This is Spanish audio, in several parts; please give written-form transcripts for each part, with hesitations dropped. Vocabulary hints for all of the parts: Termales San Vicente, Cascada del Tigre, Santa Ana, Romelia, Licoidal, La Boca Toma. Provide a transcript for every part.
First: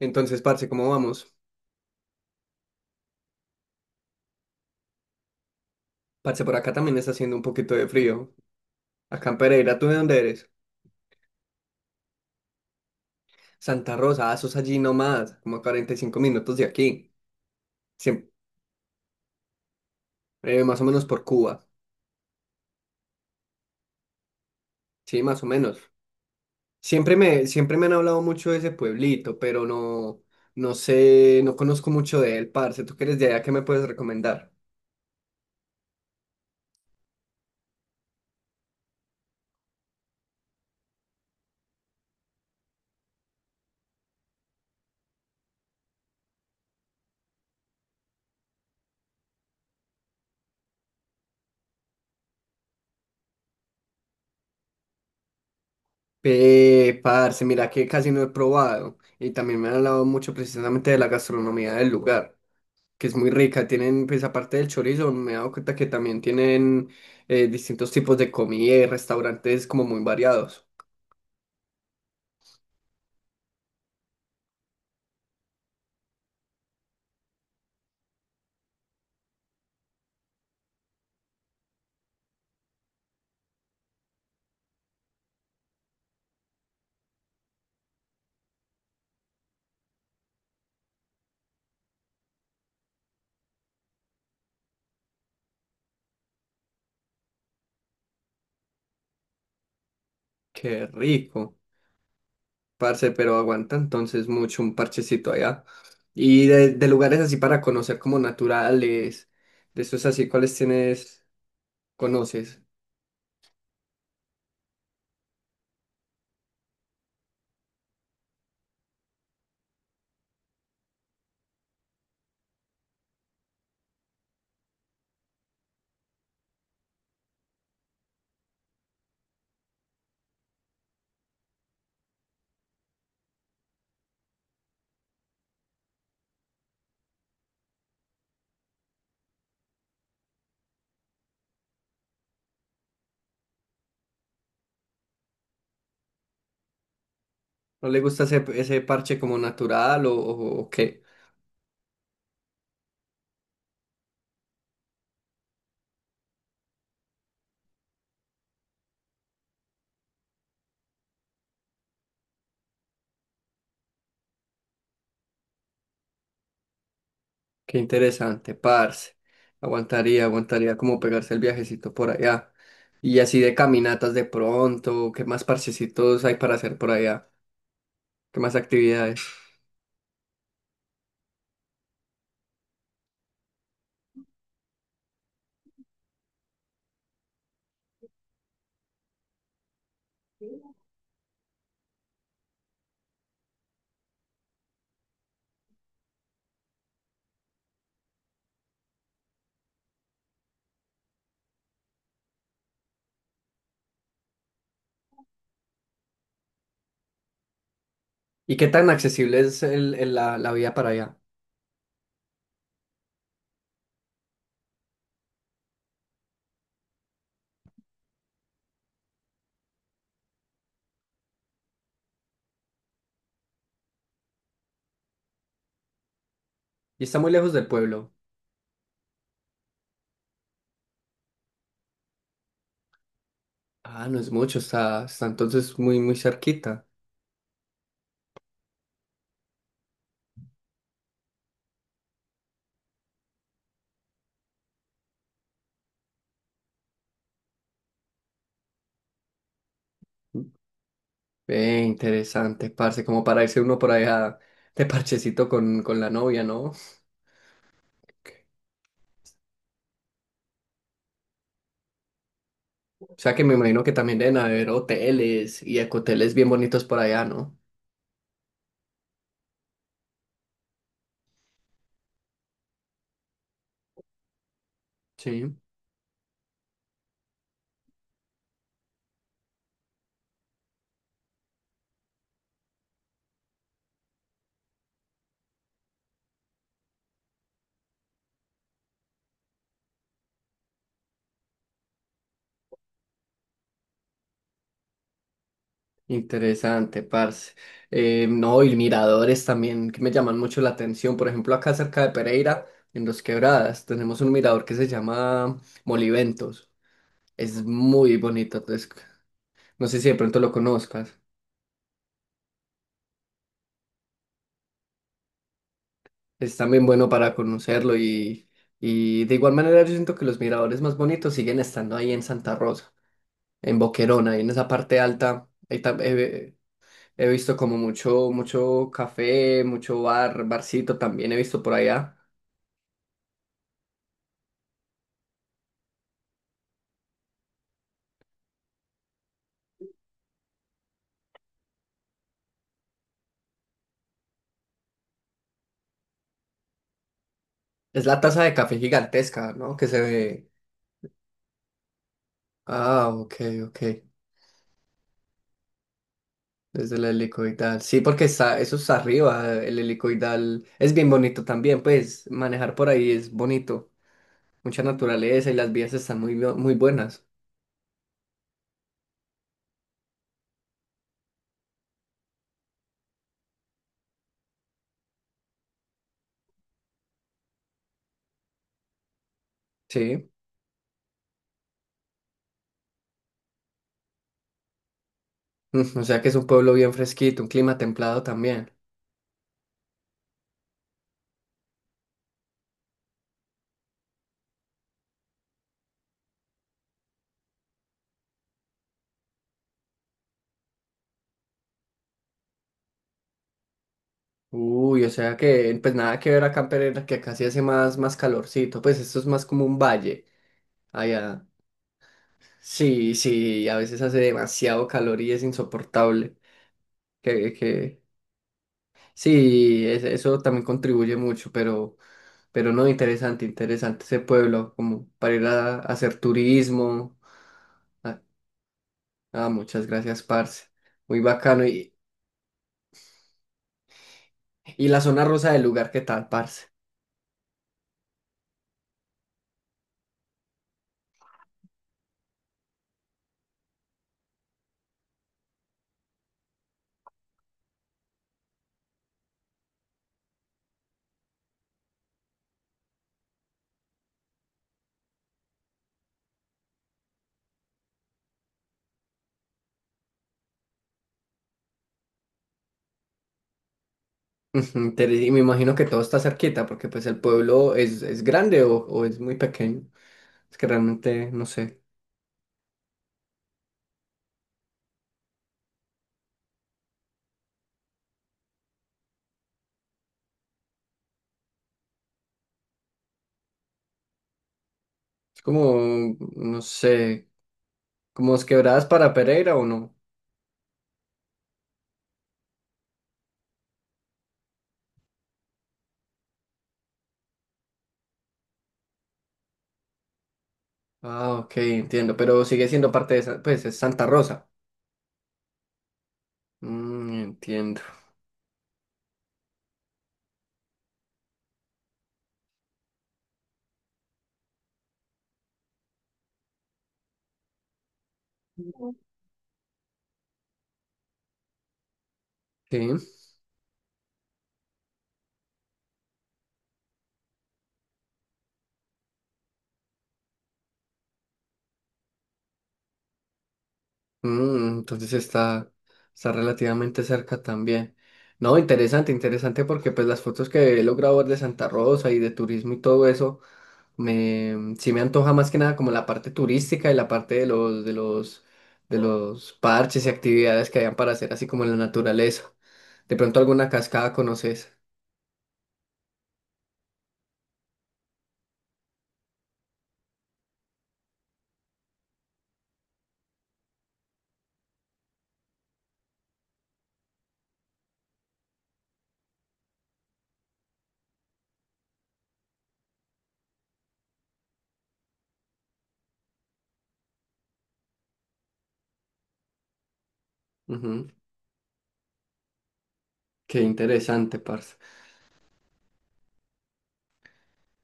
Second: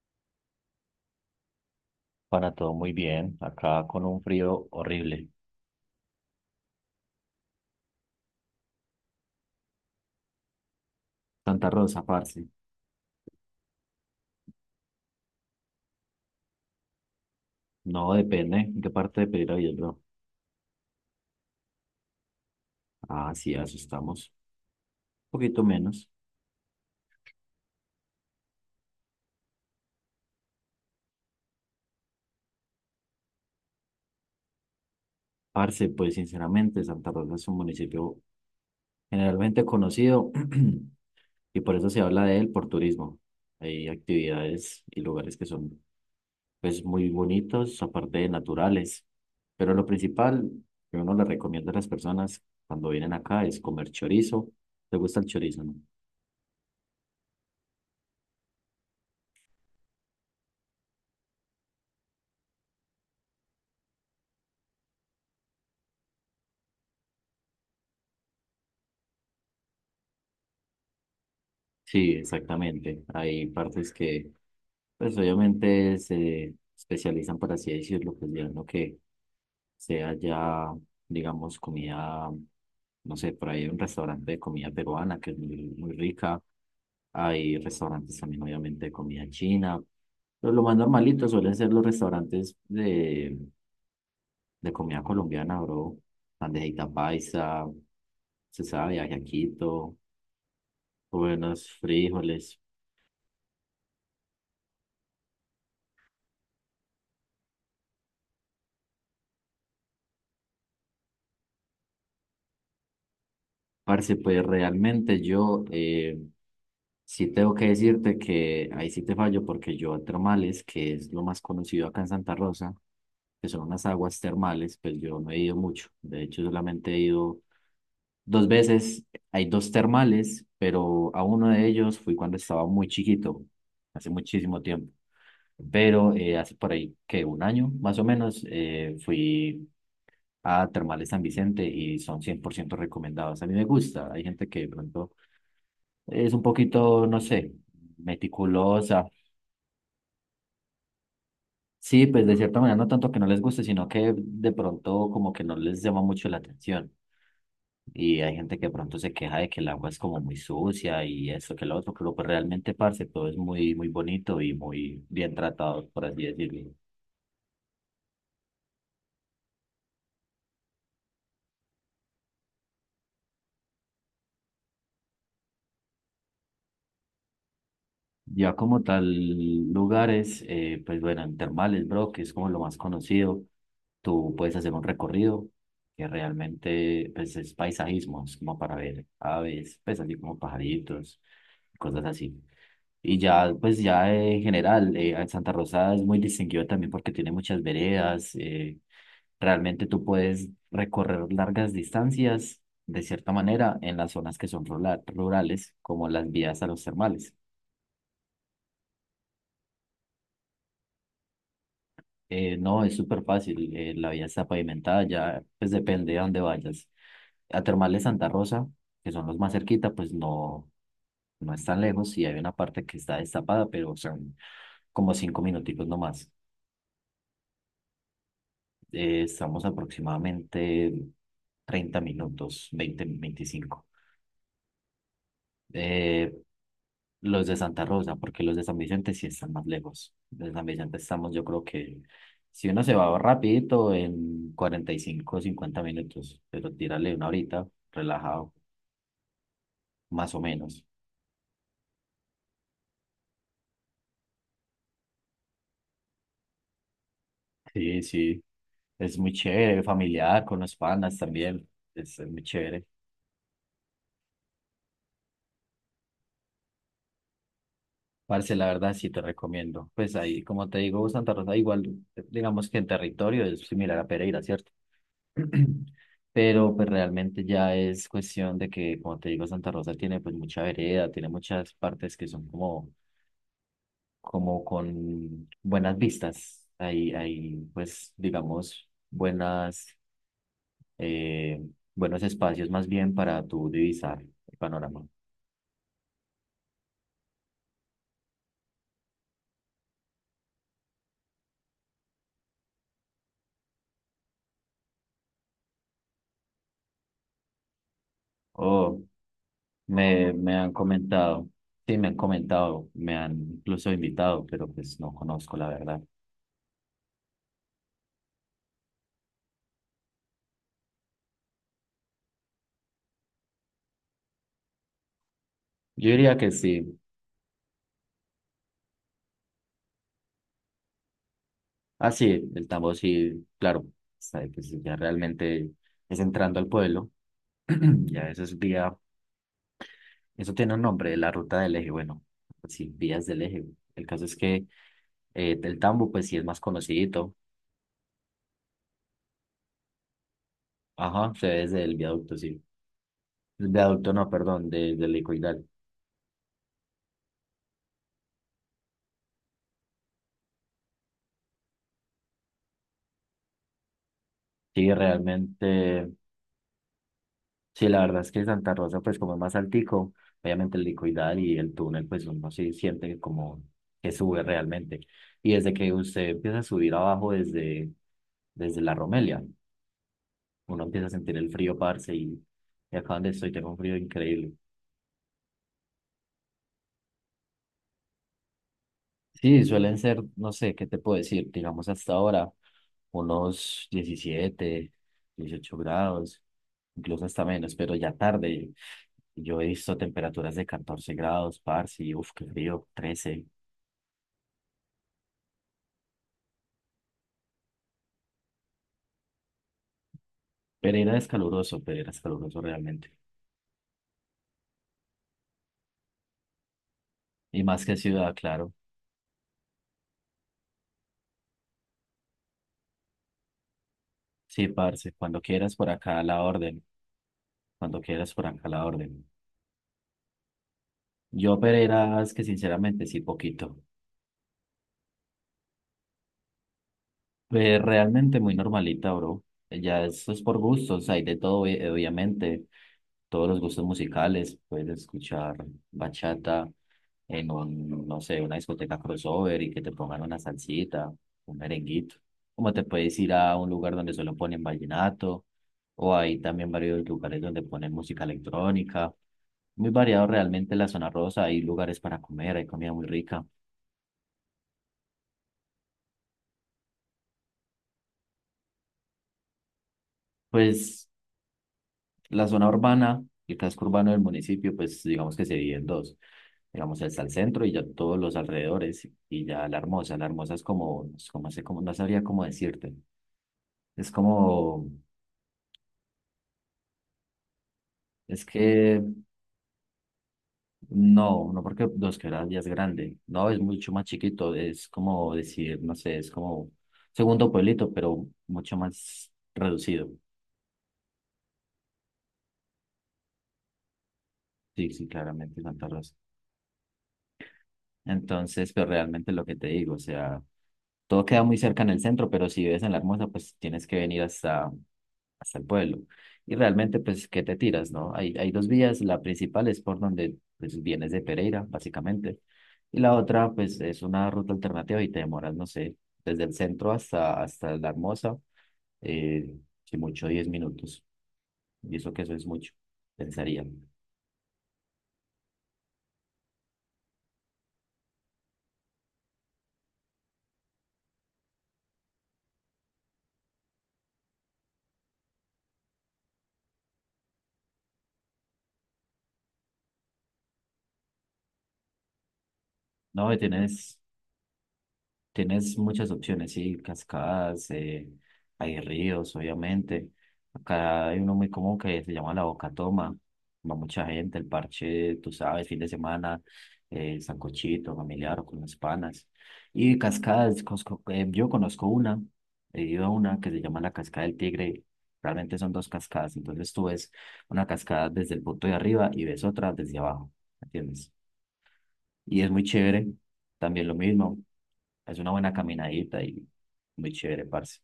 Entonces, parce, ¿cómo vamos? Para todo muy bien, acá con un frío horrible. Parce, por acá también está haciendo un poquito de frío. Acá en Pereira, ¿tú de dónde eres? Santa Rosa, parce. Santa Rosa, ah, sos allí nomás, como a 45 minutos de aquí. No Siem- depende en qué parte de Pereira, bro. Más o menos por Cuba. Ah, sí, asustamos. Sí, Un más o poquito menos. menos. Siempre me han hablado mucho de ese pueblito, pero no, no sé, no conozco mucho de él, parce. ¿Tú que eres de allá? ¿Qué me puedes recomendar? Parce, pues sinceramente, Santa Rosa es un municipio generalmente conocido y por eso se habla de él por turismo. Hay actividades y lugares que son pues muy bonitos, aparte de naturales. Pero lo principal que uno le recomienda a las personas cuando vienen acá es comer chorizo. ¿Te gusta el chorizo, no? Parce, mira que casi no he probado. Y también me han hablado mucho precisamente de la gastronomía del lugar, que es muy rica. Tienen, pues aparte del chorizo, me he dado cuenta que también tienen distintos tipos de comida y restaurantes como muy variados. Sí, exactamente. Hay partes que, pues obviamente se especializan, por así decirlo, pues ya en lo que sea ya, digamos, comida, no sé, por ahí hay un restaurante de comida peruana que es muy, muy rica. Hay restaurantes también, obviamente, de comida china. Pero lo más normalito suelen ser los restaurantes de comida colombiana, bro. Bandejita paisa, se sabe, ajiaquito, Qué rico, buenos frijoles. parce, pero aguanta entonces mucho un parchecito allá. Y de lugares así para conocer como naturales, de esos así, ¿cuáles conoces? Parce, pues realmente yo sí tengo que decirte que ahí sí te fallo porque yo a termales, que es lo más conocido acá en Santa Rosa, que son unas aguas termales, pues yo no he ido mucho. De hecho, solamente he ido dos veces. Hay dos termales, pero a uno de ellos fui cuando estaba muy chiquito, hace muchísimo tiempo. Pero hace por ahí que un año más o menos fui a Termales San Vicente y son 100% recomendados. A mí me gusta, hay gente que de pronto es un poquito, no sé, ¿No le gusta ese meticulosa. parche como natural o qué? Sí, pues de cierta manera no tanto que no les guste, sino que de pronto como que no les llama mucho la atención. Y hay gente que de pronto se queja de que el agua es como muy sucia y eso que lo otro, pero pues realmente, parce, todo es muy, muy bonito y muy bien tratado, por así decirlo. Qué interesante, parce. Aguantaría como pegarse el viajecito por allá. Y así de caminatas de pronto, ¿qué más parchecitos hay para hacer por allá? ¿Qué más Ya como tal, actividades? lugares, pues bueno, en Termales, bro, que es como lo más conocido. Tú puedes hacer un recorrido que realmente pues, es paisajismo, es como para ver aves, pues así como pajaritos, cosas así. Y ya, pues ya en general, Santa Rosa es muy distinguido también porque tiene muchas veredas. Realmente tú puedes recorrer largas distancias de cierta manera en las zonas que son rurales, como las vías a los termales. ¿Y qué tan accesible es la vía para allá? No, es súper fácil, la vía está pavimentada, ya pues depende de dónde vayas. A Termal de Santa Rosa, que son los más cerquita, pues no, no es tan lejos y hay una parte que está destapada, pero son como cinco minutitos nomás. ¿Y está muy lejos del pueblo? Estamos aproximadamente 30 minutos, 20 25. Ah, no es mucho, está entonces muy Eh, cerquita. los de Santa Rosa, porque los de San Vicente sí están más lejos. De San Vicente estamos, yo creo que si uno se va rapidito en 45, 50 minutos, pero tírale una horita, relajado, más o menos. Ve, interesante, parce, como para irse uno por allá de parchecito con la novia, ¿no? Sí, sí. Es muy chévere, familiar, con los panas también. Es muy chévere. O sea que me imagino que también deben haber hoteles y ecoteles bien bonitos por allá, ¿no? Parce, la verdad, sí te recomiendo. Pues ahí, como te digo, Santa Rosa, igual, digamos que en territorio es similar a Pereira, ¿cierto? Sí. Pero pues realmente ya es cuestión de que, como te digo, Santa Rosa tiene pues mucha vereda, tiene muchas partes que son como, como con buenas vistas. Hay pues, digamos, buenas, eh, buenos espacios más bien para tu divisar el panorama. Interesante, parce. No, y miradores también que me llaman mucho la atención. Por ejemplo, acá cerca de Pereira, en Los Quebradas, tenemos un mirador que se llama Moliventos. Es muy bonito, entonces, Oh. no sé si de Me, pronto lo me han conozcas. comentado, sí, me han comentado, me han incluso invitado, pero pues no conozco la verdad. Es también bueno para conocerlo y de igual manera yo siento que los miradores más bonitos siguen estando ahí en Santa Rosa, en Boquerón, ahí en esa parte alta. Yo diría que sí. He visto como mucho café, mucho barcito también he visto por Ah, allá. sí, el tambo sí, claro. Sabe que sí, ya realmente es entrando al pueblo. Ya eso es vía, eso tiene un nombre, la ruta del eje. Bueno, pues sí, vías del eje. El caso es que el tambo, pues sí es más conocidito. Es la taza de café gigantesca, ¿no?, que se ve. Ajá, se ve desde el viaducto, sí. Ah, ok, El ok. viaducto, no, perdón, desde el Licoidal. Desde el helicoidal. Sí, porque está, eso está arriba. El helicoidal es bien bonito también, pues manejar por ahí es bonito. Mucha Sí, naturaleza y las vías realmente. están muy buenas. Sí, la verdad es que Santa Rosa, pues como es más altico, obviamente el licoidal y el túnel, pues uno sí siente que como que sube realmente. Y desde que usted empieza a subir abajo desde la Romelia, Sí. uno empieza a sentir el frío, parce, y acá donde estoy tengo un frío increíble. Mm, o sea que es un pueblo bien fresquito, un clima templado también. Sí, suelen ser, no sé, ¿qué te puedo decir? Digamos hasta ahora, unos 17 18 grados, incluso hasta menos, pero ya tarde. Yo he visto temperaturas de 14 grados, parce, y uff, qué frío, 13. Uy, o sea que, pues nada que ver acá en Pereira, que acá sí hace más calorcito. Pues esto es más como un valle. Allá. Pereira es caluroso realmente. Sí, sí, a veces hace demasiado calor y es insoportable. Y más que Que... ciudad, claro. Sí, es- eso también contribuye mucho, pero no, interesante, interesante ese Sí, pueblo, como parce, para cuando ir quieras a por acá hacer a la orden, turismo. cuando Ah, quieras por acá a la orden. ah, muchas gracias, parce. Muy Yo bacano. Pereira es que sinceramente sí, poquito. Y la zona rosa del lugar, ¿qué tal, parce? Realmente muy normalita, bro. Ya eso es por gustos, hay de todo, obviamente, todos los gustos musicales, puedes escuchar bachata en un, no sé, una discoteca crossover y que te pongan una salsita, un merenguito. Como te puedes ir a un lugar donde solo ponen vallenato, o hay también varios lugares donde ponen música electrónica. Muy variado realmente la zona rosa, hay lugares para comer, hay comida muy rica. Ujú, interes- Y me imagino que todo está cerquita, porque pues el pueblo es grande o es muy pequeño. Es que Pues realmente no sé. la zona urbana, el casco urbano del municipio, pues digamos que se divide en dos. Digamos, está el centro y ya todos los alrededores y ya la hermosa. La hermosa es como, sé cómo- no sabría cómo decirte. Es como, Es como, no sé, como es es quebradas que para Pereira o no. no, no porque Dos Quebradas ya es grande. No, es mucho más chiquito. Es como decir, no sé, es como segundo pueblito, pero mucho más reducido. Ah, ok, entiendo, pero sigue siendo parte de, Sa- pues, es Santa Rosa. Sí, sí, claramente Santa Rosa. Mm, entiendo. Entonces, pero realmente lo que te digo, o sea, todo queda muy cerca en el centro, pero si vives en La Hermosa, pues tienes que venir hasta, hasta el pueblo. Y realmente, pues, ¿qué te tiras, no? Hay dos vías. La principal es por donde pues, vienes de Pereira, básicamente. Sí, Y la otra, pues, es una ruta alternativa y te demoras, no sé, desde el centro hasta, hasta La Hermosa, eh, si mucho, 10 minutos. Y eso que eso es mucho, pensaría. mm, entonces está relativamente cerca también. No, interesante, interesante porque pues las fotos que he logrado ver de Santa Rosa y de turismo y todo eso, me, mm, sí me antoja más que nada como la parte turística y la parte de los parches y actividades que hayan para hacer así como en la naturaleza. De No, pronto alguna cascada conoces. tienes muchas opciones, sí, cascadas, hay ríos, obviamente. Acá hay uno muy común que se llama La Boca Toma. Va mucha gente, el parche, tú sabes, fin de semana, sancochito, familiar o con las panas. Y cascadas, yo conozco una, he ido a una que se llama la Cascada del Tigre. Realmente son dos cascadas, entonces tú ves una cascada desde el punto de arriba y ves otra desde abajo, Ujú. ¿entiendes? Y es muy chévere, Qué también lo interesante, mismo. parce. Es una buena caminadita y muy chévere, parce.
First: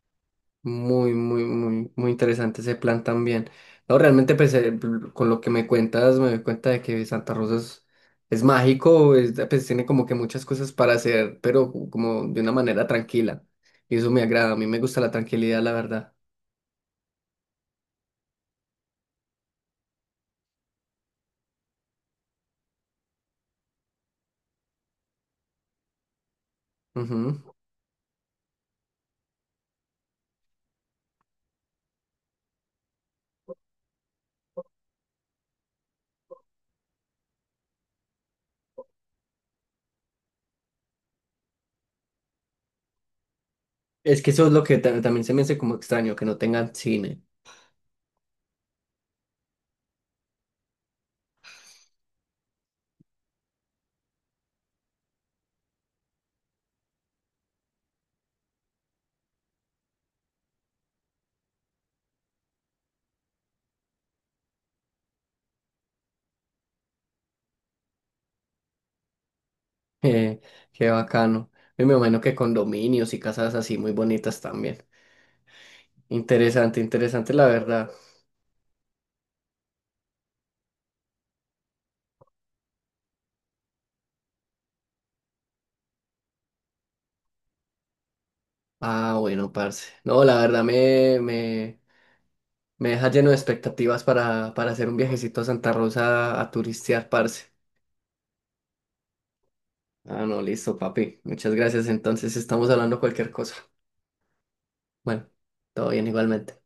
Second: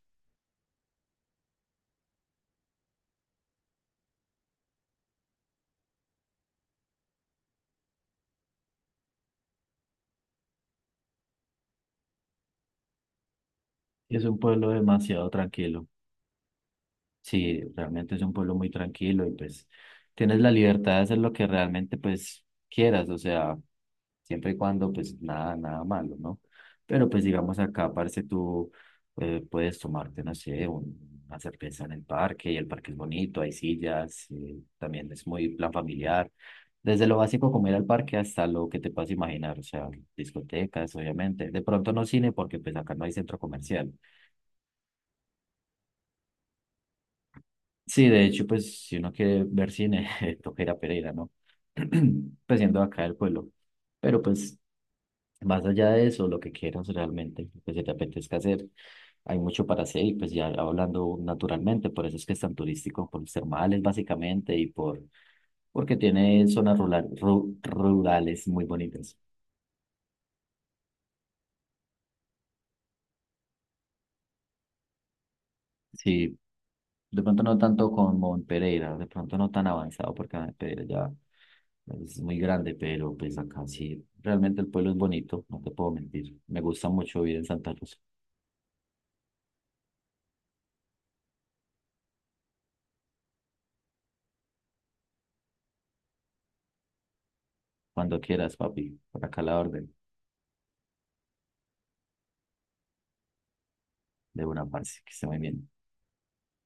Muy interesante ese plan también. No, realmente, pues, con lo que me cuentas, me doy cuenta de que Santa Rosa es mágico, es- pues tiene como que muchas cosas para hacer, pero co- como de una manera tranquila. Y eso Y me es un agrada, a mí pueblo me gusta la demasiado tranquilidad, la tranquilo. verdad. Sí, realmente es un pueblo muy tranquilo y pues tienes la libertad de hacer lo que realmente pues quieras. O sea, siempre y cuando pues nada, nada malo, ¿no? Pero pues Ujú. digamos acá, parce, tú puedes tomarte, no sé, una cerveza en el parque y el parque es bonito, hay sillas, también es muy plan familiar. Desde lo básico como ir al parque hasta lo que te puedas imaginar, o sea, discotecas, obviamente. De pronto no cine porque pues acá no hay centro comercial. Es que eso es lo que ta- también se me hace como extraño, que no tengan cine. Sí, de hecho, pues si uno quiere ver cine, toca ir a Pereira, ¿no? Pues siendo acá el pueblo. Pero pues más allá de eso, lo que quieras realmente, lo que se te apetezca hacer, hay mucho para hacer y pues ya hablando naturalmente, por eso es que es tan turístico, por los termales básicamente y por, porque tiene zonas rurales muy bonitas. Eh, Qué bacano. Y me imagino que condominios y casas así muy bonitas también. Sí, Interesante, de interesante, pronto la no verdad. tanto como en Pereira, de pronto no tan avanzado porque en Pereira ya es muy grande, pero pues acá sí, realmente el pueblo es bonito, no te puedo mentir. Me gusta mucho vivir en Santa Cruz. Ah, bueno, parce. No, la verdad me deja lleno de expectativas para hacer un viajecito a Santa Rosa a turistear, parce. Cuando quieras, papi, por acá la orden Ah, no, listo, papi. Muchas gracias. Entonces estamos hablando cualquier cosa. de una parte, que esté Bueno, muy bien. todo bien igualmente.